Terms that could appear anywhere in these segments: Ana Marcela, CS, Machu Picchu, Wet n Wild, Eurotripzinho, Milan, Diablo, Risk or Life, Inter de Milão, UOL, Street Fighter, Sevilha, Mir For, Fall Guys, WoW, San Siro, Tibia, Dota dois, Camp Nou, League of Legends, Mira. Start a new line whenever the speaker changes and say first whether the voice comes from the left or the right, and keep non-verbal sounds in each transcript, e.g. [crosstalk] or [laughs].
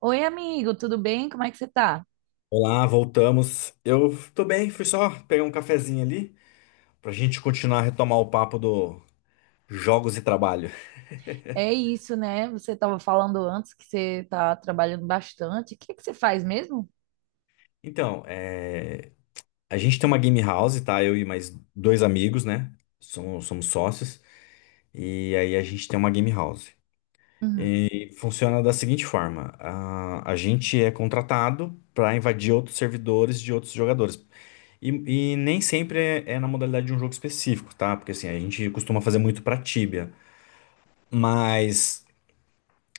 right: Oi, amigo, tudo bem? Como é que você tá?
left: Olá, voltamos. Eu tô bem, fui só pegar um cafezinho ali pra gente continuar a retomar o papo do jogos e trabalho. [laughs]
right: É isso, né? Você estava falando antes que você tá trabalhando bastante. O que é que você faz mesmo?
left: Então, a gente tem uma game house, tá? Eu e mais dois amigos, né? Somos sócios. E aí a gente tem uma game house.
right: Uhum.
left: E funciona da seguinte forma: a gente é contratado para invadir outros servidores de outros jogadores. E nem sempre é na modalidade de um jogo específico, tá? Porque assim, a gente costuma fazer muito pra Tibia. Mas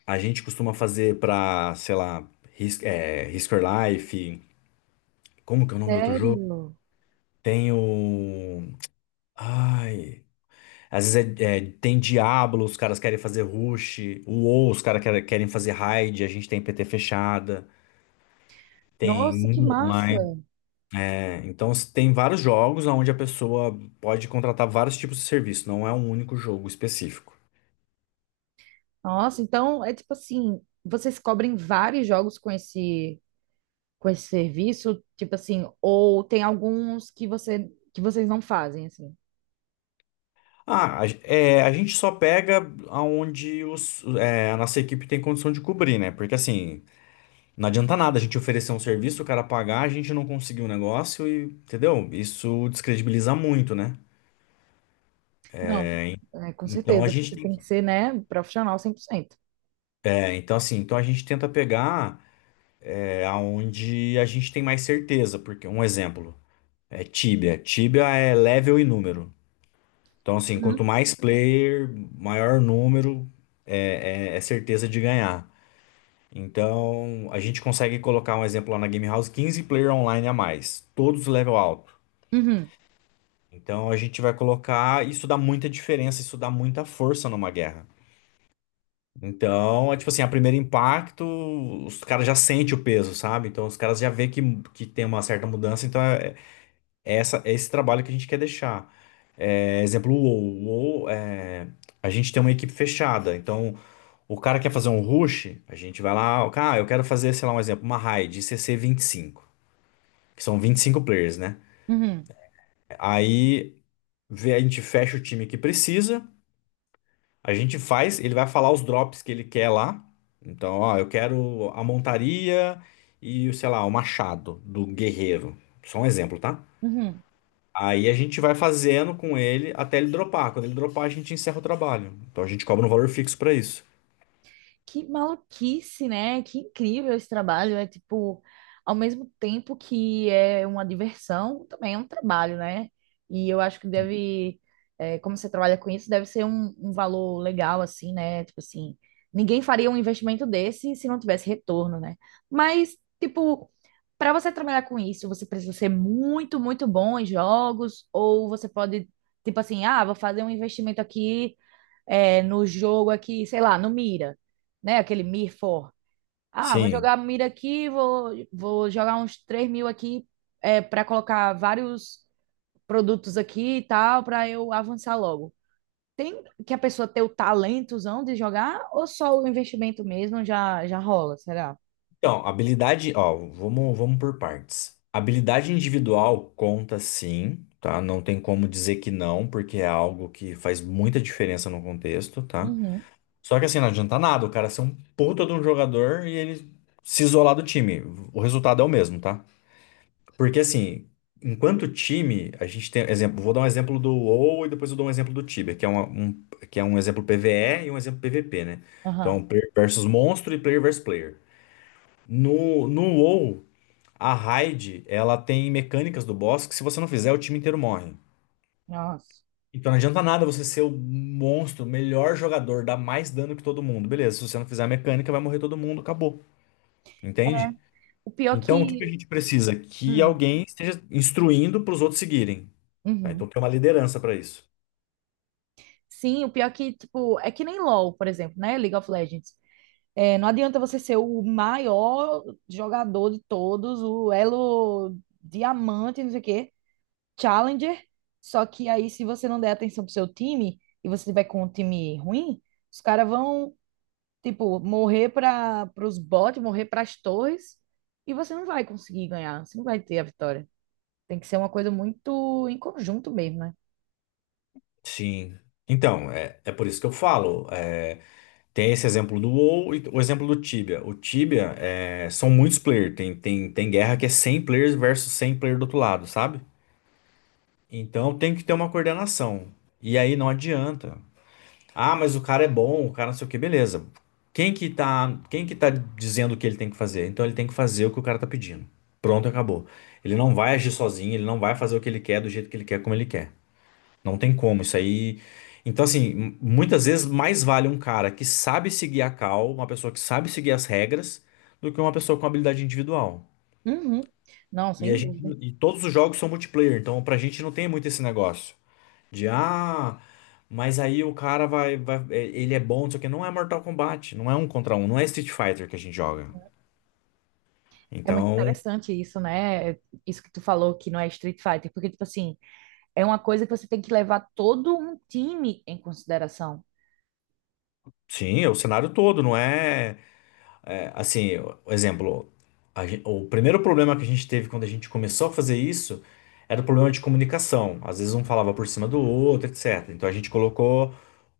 left: a gente costuma fazer pra, sei lá, Risk, Risk or Life. Como que é o nome do outro jogo?
right: Sério?
left: Tem o. Ai. Às vezes tem Diablo, os caras querem fazer Rush. O WoW, os caras querem fazer Raid. A gente tem PT fechada. Tem
right: Nossa, que
left: Mundo
right: massa!
left: online. É, então tem vários jogos onde a pessoa pode contratar vários tipos de serviço. Não é um único jogo específico.
right: Nossa, então é tipo assim, vocês cobrem vários jogos com esse serviço, tipo assim, ou tem alguns que vocês não fazem assim?
left: A gente só pega aonde a nossa equipe tem condição de cobrir, né? Porque assim, não adianta nada a gente oferecer um serviço, o cara pagar, a gente não conseguir o negócio e, entendeu? Isso descredibiliza muito, né?
right: Não. É, com
left: Então a
right: certeza,
left: gente
right: porque
left: tem
right: tem que
left: que,
right: ser, né, profissional 100%.
left: então assim, então a gente tenta pegar aonde a gente tem mais certeza, porque um exemplo é Tibia. Tibia é level e número. Então assim, quanto
right: Uhum.
left: mais player, maior número, é certeza de ganhar. Então, a gente consegue colocar um exemplo lá na Game House, 15 player online a mais, todos level alto.
right: Uhum.
left: Então, a gente vai colocar, isso dá muita diferença, isso dá muita força numa guerra. Então, é tipo assim, a primeiro impacto, os caras já sentem o peso, sabe? Então, os caras já vê que tem uma certa mudança, então é esse trabalho que a gente quer deixar. É, exemplo, a gente tem uma equipe fechada, então o cara quer fazer um rush, a gente vai lá, cara, "Ah, eu quero fazer, sei lá, um exemplo, uma raid CC25, que são 25 players, né?
right: Uhum.
left: Aí a gente fecha o time que precisa, a gente faz, ele vai falar os drops que ele quer lá. Então, ó, eu quero a montaria e, sei lá, o machado do guerreiro. Só um exemplo, tá?
right: Uhum.
left: Aí a gente vai fazendo com ele até ele dropar. Quando ele dropar, a gente encerra o trabalho. Então a gente cobra um valor fixo pra isso.
right: Que maluquice, né? Que incrível esse trabalho. É tipo, ao mesmo tempo que é uma diversão, também é um trabalho, né? E eu acho que deve, é, como você trabalha com isso, deve ser um valor legal, assim, né? Tipo assim, ninguém faria um investimento desse se não tivesse retorno, né? Mas, tipo, para você trabalhar com isso, você precisa ser muito, muito bom em jogos, ou você pode, tipo assim, ah, vou fazer um investimento aqui é, no jogo aqui, sei lá, no Mira, né? Aquele Mir For. Ah, vou
left: Sim.
right: jogar Mira aqui, vou jogar uns 3.000 aqui é, para colocar vários produtos aqui e tal, para eu avançar logo. Tem que a pessoa ter o talentozão de jogar ou só o investimento mesmo já, já rola, será?
left: Então, habilidade, ó, vamos por partes. Habilidade individual conta sim, tá? Não tem como dizer que não, porque é algo que faz muita diferença no contexto, tá?
right: Uhum,
left: Só que assim, não adianta nada o cara ser um puta de um jogador e ele se isolar do time. O resultado é o mesmo, tá? Porque assim, enquanto time, a gente tem, exemplo, vou dar um exemplo do WoW e depois eu dou um exemplo do Tibia, que é um exemplo PvE e um exemplo PvP, né? Então,
right: aham,
left: player versus monstro e player versus player. No WoW, a raid, ela tem mecânicas do boss que se você não fizer, o time inteiro morre.
right: nossa.
left: Então não adianta nada você ser o monstro, o melhor jogador, dar mais dano que todo mundo. Beleza, se você não fizer a mecânica, vai morrer todo mundo, acabou. Entende?
right: O pior
left: Então o que que a
right: que...
left: gente precisa? Que
right: hum,
left: alguém esteja instruindo para os outros seguirem. Tá?
right: uhum.
left: Então tem uma liderança para isso.
right: Sim, o pior que, tipo, é que nem LoL, por exemplo, né? League of Legends. É, não adianta você ser o maior jogador de todos, o elo diamante, não sei o quê, challenger. Só que aí, se você não der atenção pro seu time e você tiver com um time ruim, os caras vão, tipo, morrer para os bots, morrer para as torres, e você não vai conseguir ganhar, você não vai ter a vitória. Tem que ser uma coisa muito em conjunto mesmo, né?
left: Sim. Então, é por isso que eu falo. Tem esse exemplo do WoW e o exemplo do Tibia. O Tibia são muitos players. Tem guerra que é 100 players versus 100 players do outro lado, sabe? Então tem que ter uma coordenação. E aí não adianta. Ah, mas o cara é bom, o cara não sei o que, beleza. Quem que tá dizendo o que ele tem que fazer? Então ele tem que fazer o que o cara tá pedindo. Pronto, acabou. Ele não vai agir sozinho, ele não vai fazer o que ele quer do jeito que ele quer, como ele quer. Não tem como, isso aí. Então, assim, muitas vezes mais vale um cara que sabe seguir a cal, uma pessoa que sabe seguir as regras, do que uma pessoa com habilidade individual.
right: Uhum. Não,
left: E a
right: sem
left: gente,
right: dúvida.
left: e todos os jogos são multiplayer, então pra gente não tem muito esse negócio. De ah, mas aí o cara ele é bom, não sei o que. Não é Mortal Kombat, não é um contra um, não é Street Fighter que a gente joga.
right: É muito
left: Então,
right: interessante isso, né? É isso que tu falou que não é Street Fighter, porque, tipo assim. É uma coisa que você tem que levar todo um time em consideração.
left: sim, é o cenário todo, não é, é, assim, o exemplo, o primeiro problema que a gente teve quando a gente começou a fazer isso era o problema de comunicação. Às vezes um falava por cima do outro, etc. Então a gente colocou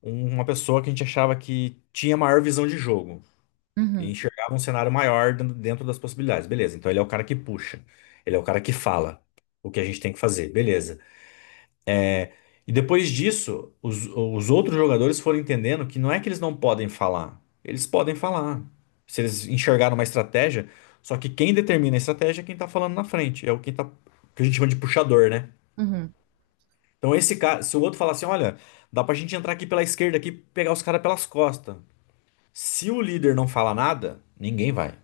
left: uma pessoa que a gente achava que tinha maior visão de jogo. E
right: Uhum,
left: enxergava um cenário maior dentro das possibilidades. Beleza, então ele é o cara que puxa, ele é o cara que fala o que a gente tem que fazer, beleza. E depois disso, os outros jogadores foram entendendo que não é que eles não podem falar, eles podem falar. Se eles enxergaram uma estratégia, só que quem determina a estratégia é quem tá falando na frente, é o quem tá, que a gente chama de puxador, né?
right: uhum.
left: Então esse cara, se o outro falar assim, olha, dá pra gente entrar aqui pela esquerda aqui, pegar os caras pelas costas. Se o líder não fala nada, ninguém vai.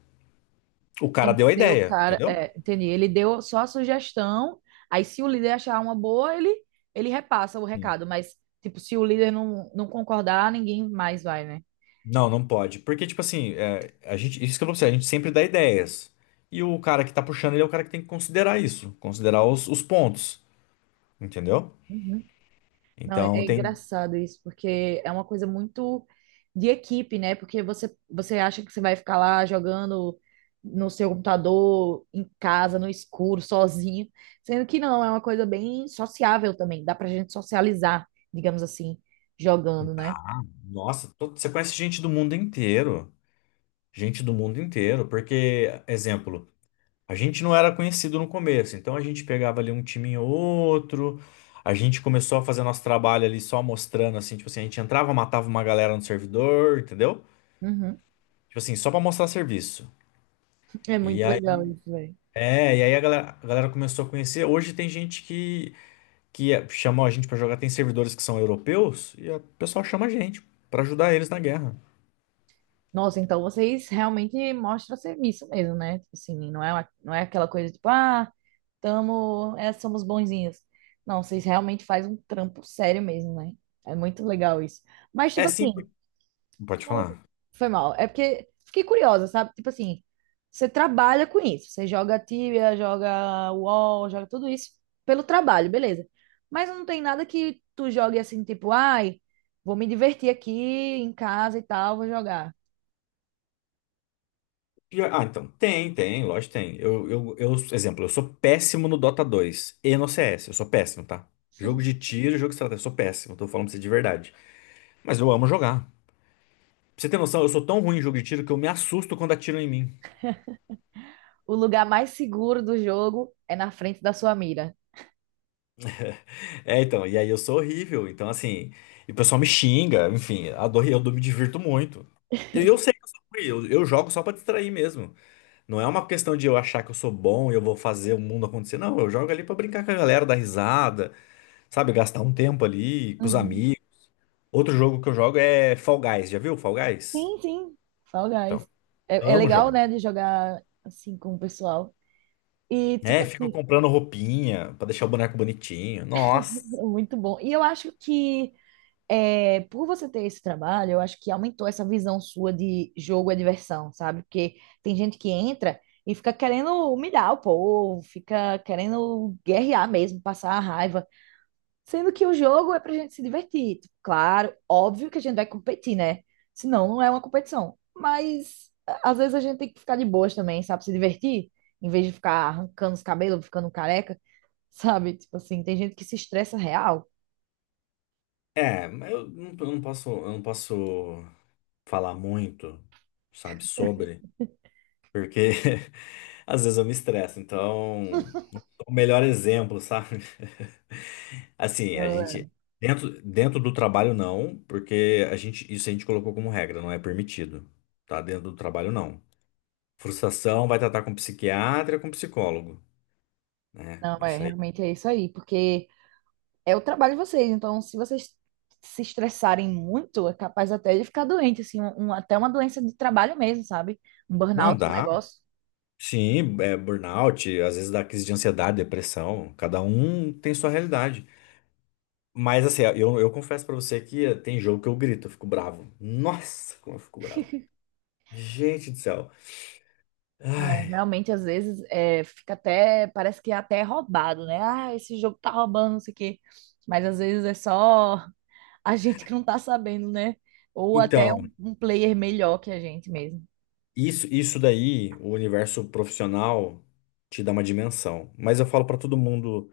left: O cara
right: Tem que
left: deu a
right: ser o
left: ideia,
right: cara.
left: entendeu?
right: É, entendi. Ele deu só a sugestão. Aí, se o líder achar uma boa, ele repassa o
left: Sim.
right: recado. Mas, tipo, se o líder não concordar, ninguém mais vai, né?
left: Não, não pode. Porque, tipo assim, a gente, isso que eu vou pra você, a gente sempre dá ideias. E o cara que tá puxando, ele é o cara que tem que considerar isso, considerar os pontos, entendeu?
right: Uhum. Não, é
left: Então
right: é
left: tem.
right: engraçado isso, porque é uma coisa muito de equipe, né? Porque você, você acha que você vai ficar lá jogando no seu computador, em casa, no escuro, sozinho, sendo que não, é uma coisa bem sociável também, dá pra gente socializar, digamos assim, jogando, né?
left: Nossa, você conhece gente do mundo inteiro. Gente do mundo inteiro. Porque, exemplo, a gente não era conhecido no começo. Então a gente pegava ali um time ou outro. A gente começou a fazer nosso trabalho ali só mostrando, assim, tipo assim, a gente entrava, matava uma galera no servidor, entendeu?
right: Uhum.
left: Tipo assim, só pra mostrar serviço.
right: É muito
left: e
right: legal isso, velho.
left: E aí a galera começou a conhecer. Hoje tem gente que chamou a gente pra jogar, tem servidores que são europeus, e o pessoal chama a gente pra ajudar eles na guerra.
right: Nossa, então vocês realmente mostram serviço mesmo, né? Tipo assim, não é, não é aquela coisa tipo, ah. Tamo, é, somos bonzinhas. Não, vocês realmente fazem um trampo sério mesmo, né? É muito legal isso. Mas,
left: É
right: tipo
left: sim.
right: assim,
left: Pode
right: tu-
left: falar.
right: foi mal. É porque fiquei curiosa, sabe? Tipo assim, você trabalha com isso. Você joga Tibia, joga UOL, joga tudo isso pelo trabalho, beleza. Mas não tem nada que tu jogue assim, tipo, ai, vou me divertir aqui em casa e tal, vou jogar.
left: Então, tem, lógico, que tem. Exemplo, eu sou péssimo no Dota 2. E no CS, eu sou péssimo, tá? Jogo de
right: [laughs]
left: tiro, jogo de estratégia, eu sou péssimo, tô falando pra você de verdade. Mas eu amo jogar. Pra você ter noção, eu sou tão ruim em jogo de tiro que eu me assusto quando atiram em mim.
right: O lugar mais seguro do jogo é na frente da sua mira.
left: É, então, e aí eu sou horrível, então assim, e o pessoal me xinga, enfim, adoro, eu me divirto muito. E eu sei que eu sou ruim, eu jogo só pra distrair mesmo. Não é uma questão de eu achar que eu sou bom e eu vou fazer o mundo acontecer. Não, eu jogo ali pra brincar com a galera, dar risada, sabe, gastar um tempo ali com os
right: Uhum.
left: amigos. Outro jogo que eu jogo é Fall Guys, já viu Fall Guys?
right: Sim, sim, Fall
left: Então,
right: Guys. É, é
left: amo
right: legal,
left: jogar.
right: né, de jogar assim com o pessoal. E,
left: É,
right: tipo
left: fico
right: assim,
left: comprando roupinha pra deixar o boneco bonitinho. Nossa.
right: [laughs] é muito bom. E eu acho que, é, por você ter esse trabalho, eu acho que aumentou essa visão sua de jogo é diversão, sabe? Porque tem gente que entra e fica querendo humilhar o povo, fica querendo guerrear mesmo, passar a raiva. Sendo que o jogo é pra gente se divertir. Tipo, claro, óbvio que a gente vai competir, né? Senão não é uma competição. Mas às vezes a gente tem que ficar de boas também, sabe? Se divertir, em vez de ficar arrancando os cabelos, ficando careca, [laughs] sabe? Tipo assim, tem gente que se estressa real.
left: É, mas eu não posso falar muito, sabe, sobre, porque [laughs] às vezes eu me estresso. Então, o melhor exemplo, sabe? [laughs] Assim, a gente
right: Ah,
left: dentro do trabalho não, porque a gente isso a gente colocou como regra, não é permitido, tá? Dentro do trabalho não. Frustração vai tratar com psiquiatra, com psicólogo, né?
right: não, é,
left: Isso aí.
right: realmente é isso aí, porque é o trabalho de vocês. Então, se vocês se estressarem muito, é capaz até de ficar doente, assim, até uma doença de trabalho mesmo, sabe? Um
left: Não
right: burnout, um
left: dá.
right: negócio.
left: Sim, é burnout, às vezes dá crise de ansiedade, depressão. Cada um tem sua realidade. Mas assim, eu confesso pra você que tem jogo que eu grito, eu fico bravo. Nossa, como eu fico bravo. Gente do céu.
right: Não,
left: Ai.
right: realmente, às vezes, é, fica até, parece que é até roubado, né? Ah, esse jogo tá roubando, não sei o quê. Mas às vezes é só [laughs] a gente que não tá sabendo, né? Ou até
left: Então,
right: um player melhor que a gente mesmo.
left: isso daí, o universo profissional te dá uma dimensão. Mas eu falo pra todo mundo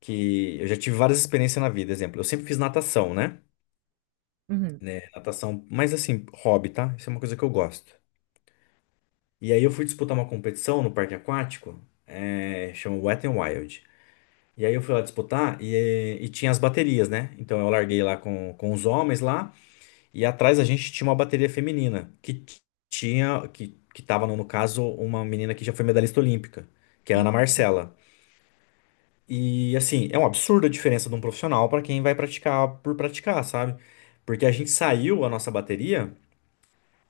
left: que eu já tive várias experiências na vida. Exemplo, eu sempre fiz natação, né?
right: Uhum.
left: Né, natação, mas assim, hobby, tá? Isso é uma coisa que eu gosto. E aí eu fui disputar uma competição no parque aquático, chama Wet n Wild. E aí eu fui lá disputar e tinha as baterias, né? Então eu larguei lá com os homens lá e atrás a gente tinha uma bateria feminina que tinha, que tava no caso uma menina que já foi medalhista olímpica, que é a Ana Marcela. E assim, é um absurdo a diferença de um profissional para quem vai praticar por praticar, sabe? Porque a gente saiu a nossa bateria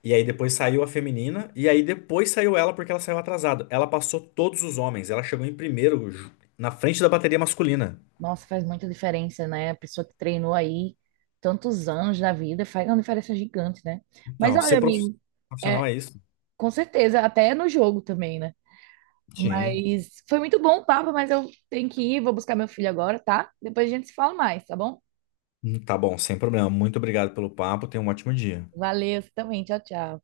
left: e aí depois saiu a feminina e aí depois saiu ela porque ela saiu atrasada. Ela passou todos os homens, ela chegou em primeiro na frente da bateria masculina.
right: Nossa, faz muita diferença, né? A pessoa que treinou aí tantos anos na vida faz uma diferença gigante, né? Mas
left: Então,
right: olha,
left: ser
right: amigo,
left: profissional
right: é,
left: é isso?
right: com certeza, até no jogo também, né?
left: Sim.
right: Mas foi muito bom o papo, mas eu tenho que ir, vou buscar meu filho agora, tá? Depois a gente se fala mais, tá bom?
left: Tá bom, sem problema. Muito obrigado pelo papo. Tenha um ótimo dia.
right: Valeu, você também. Tchau, tchau.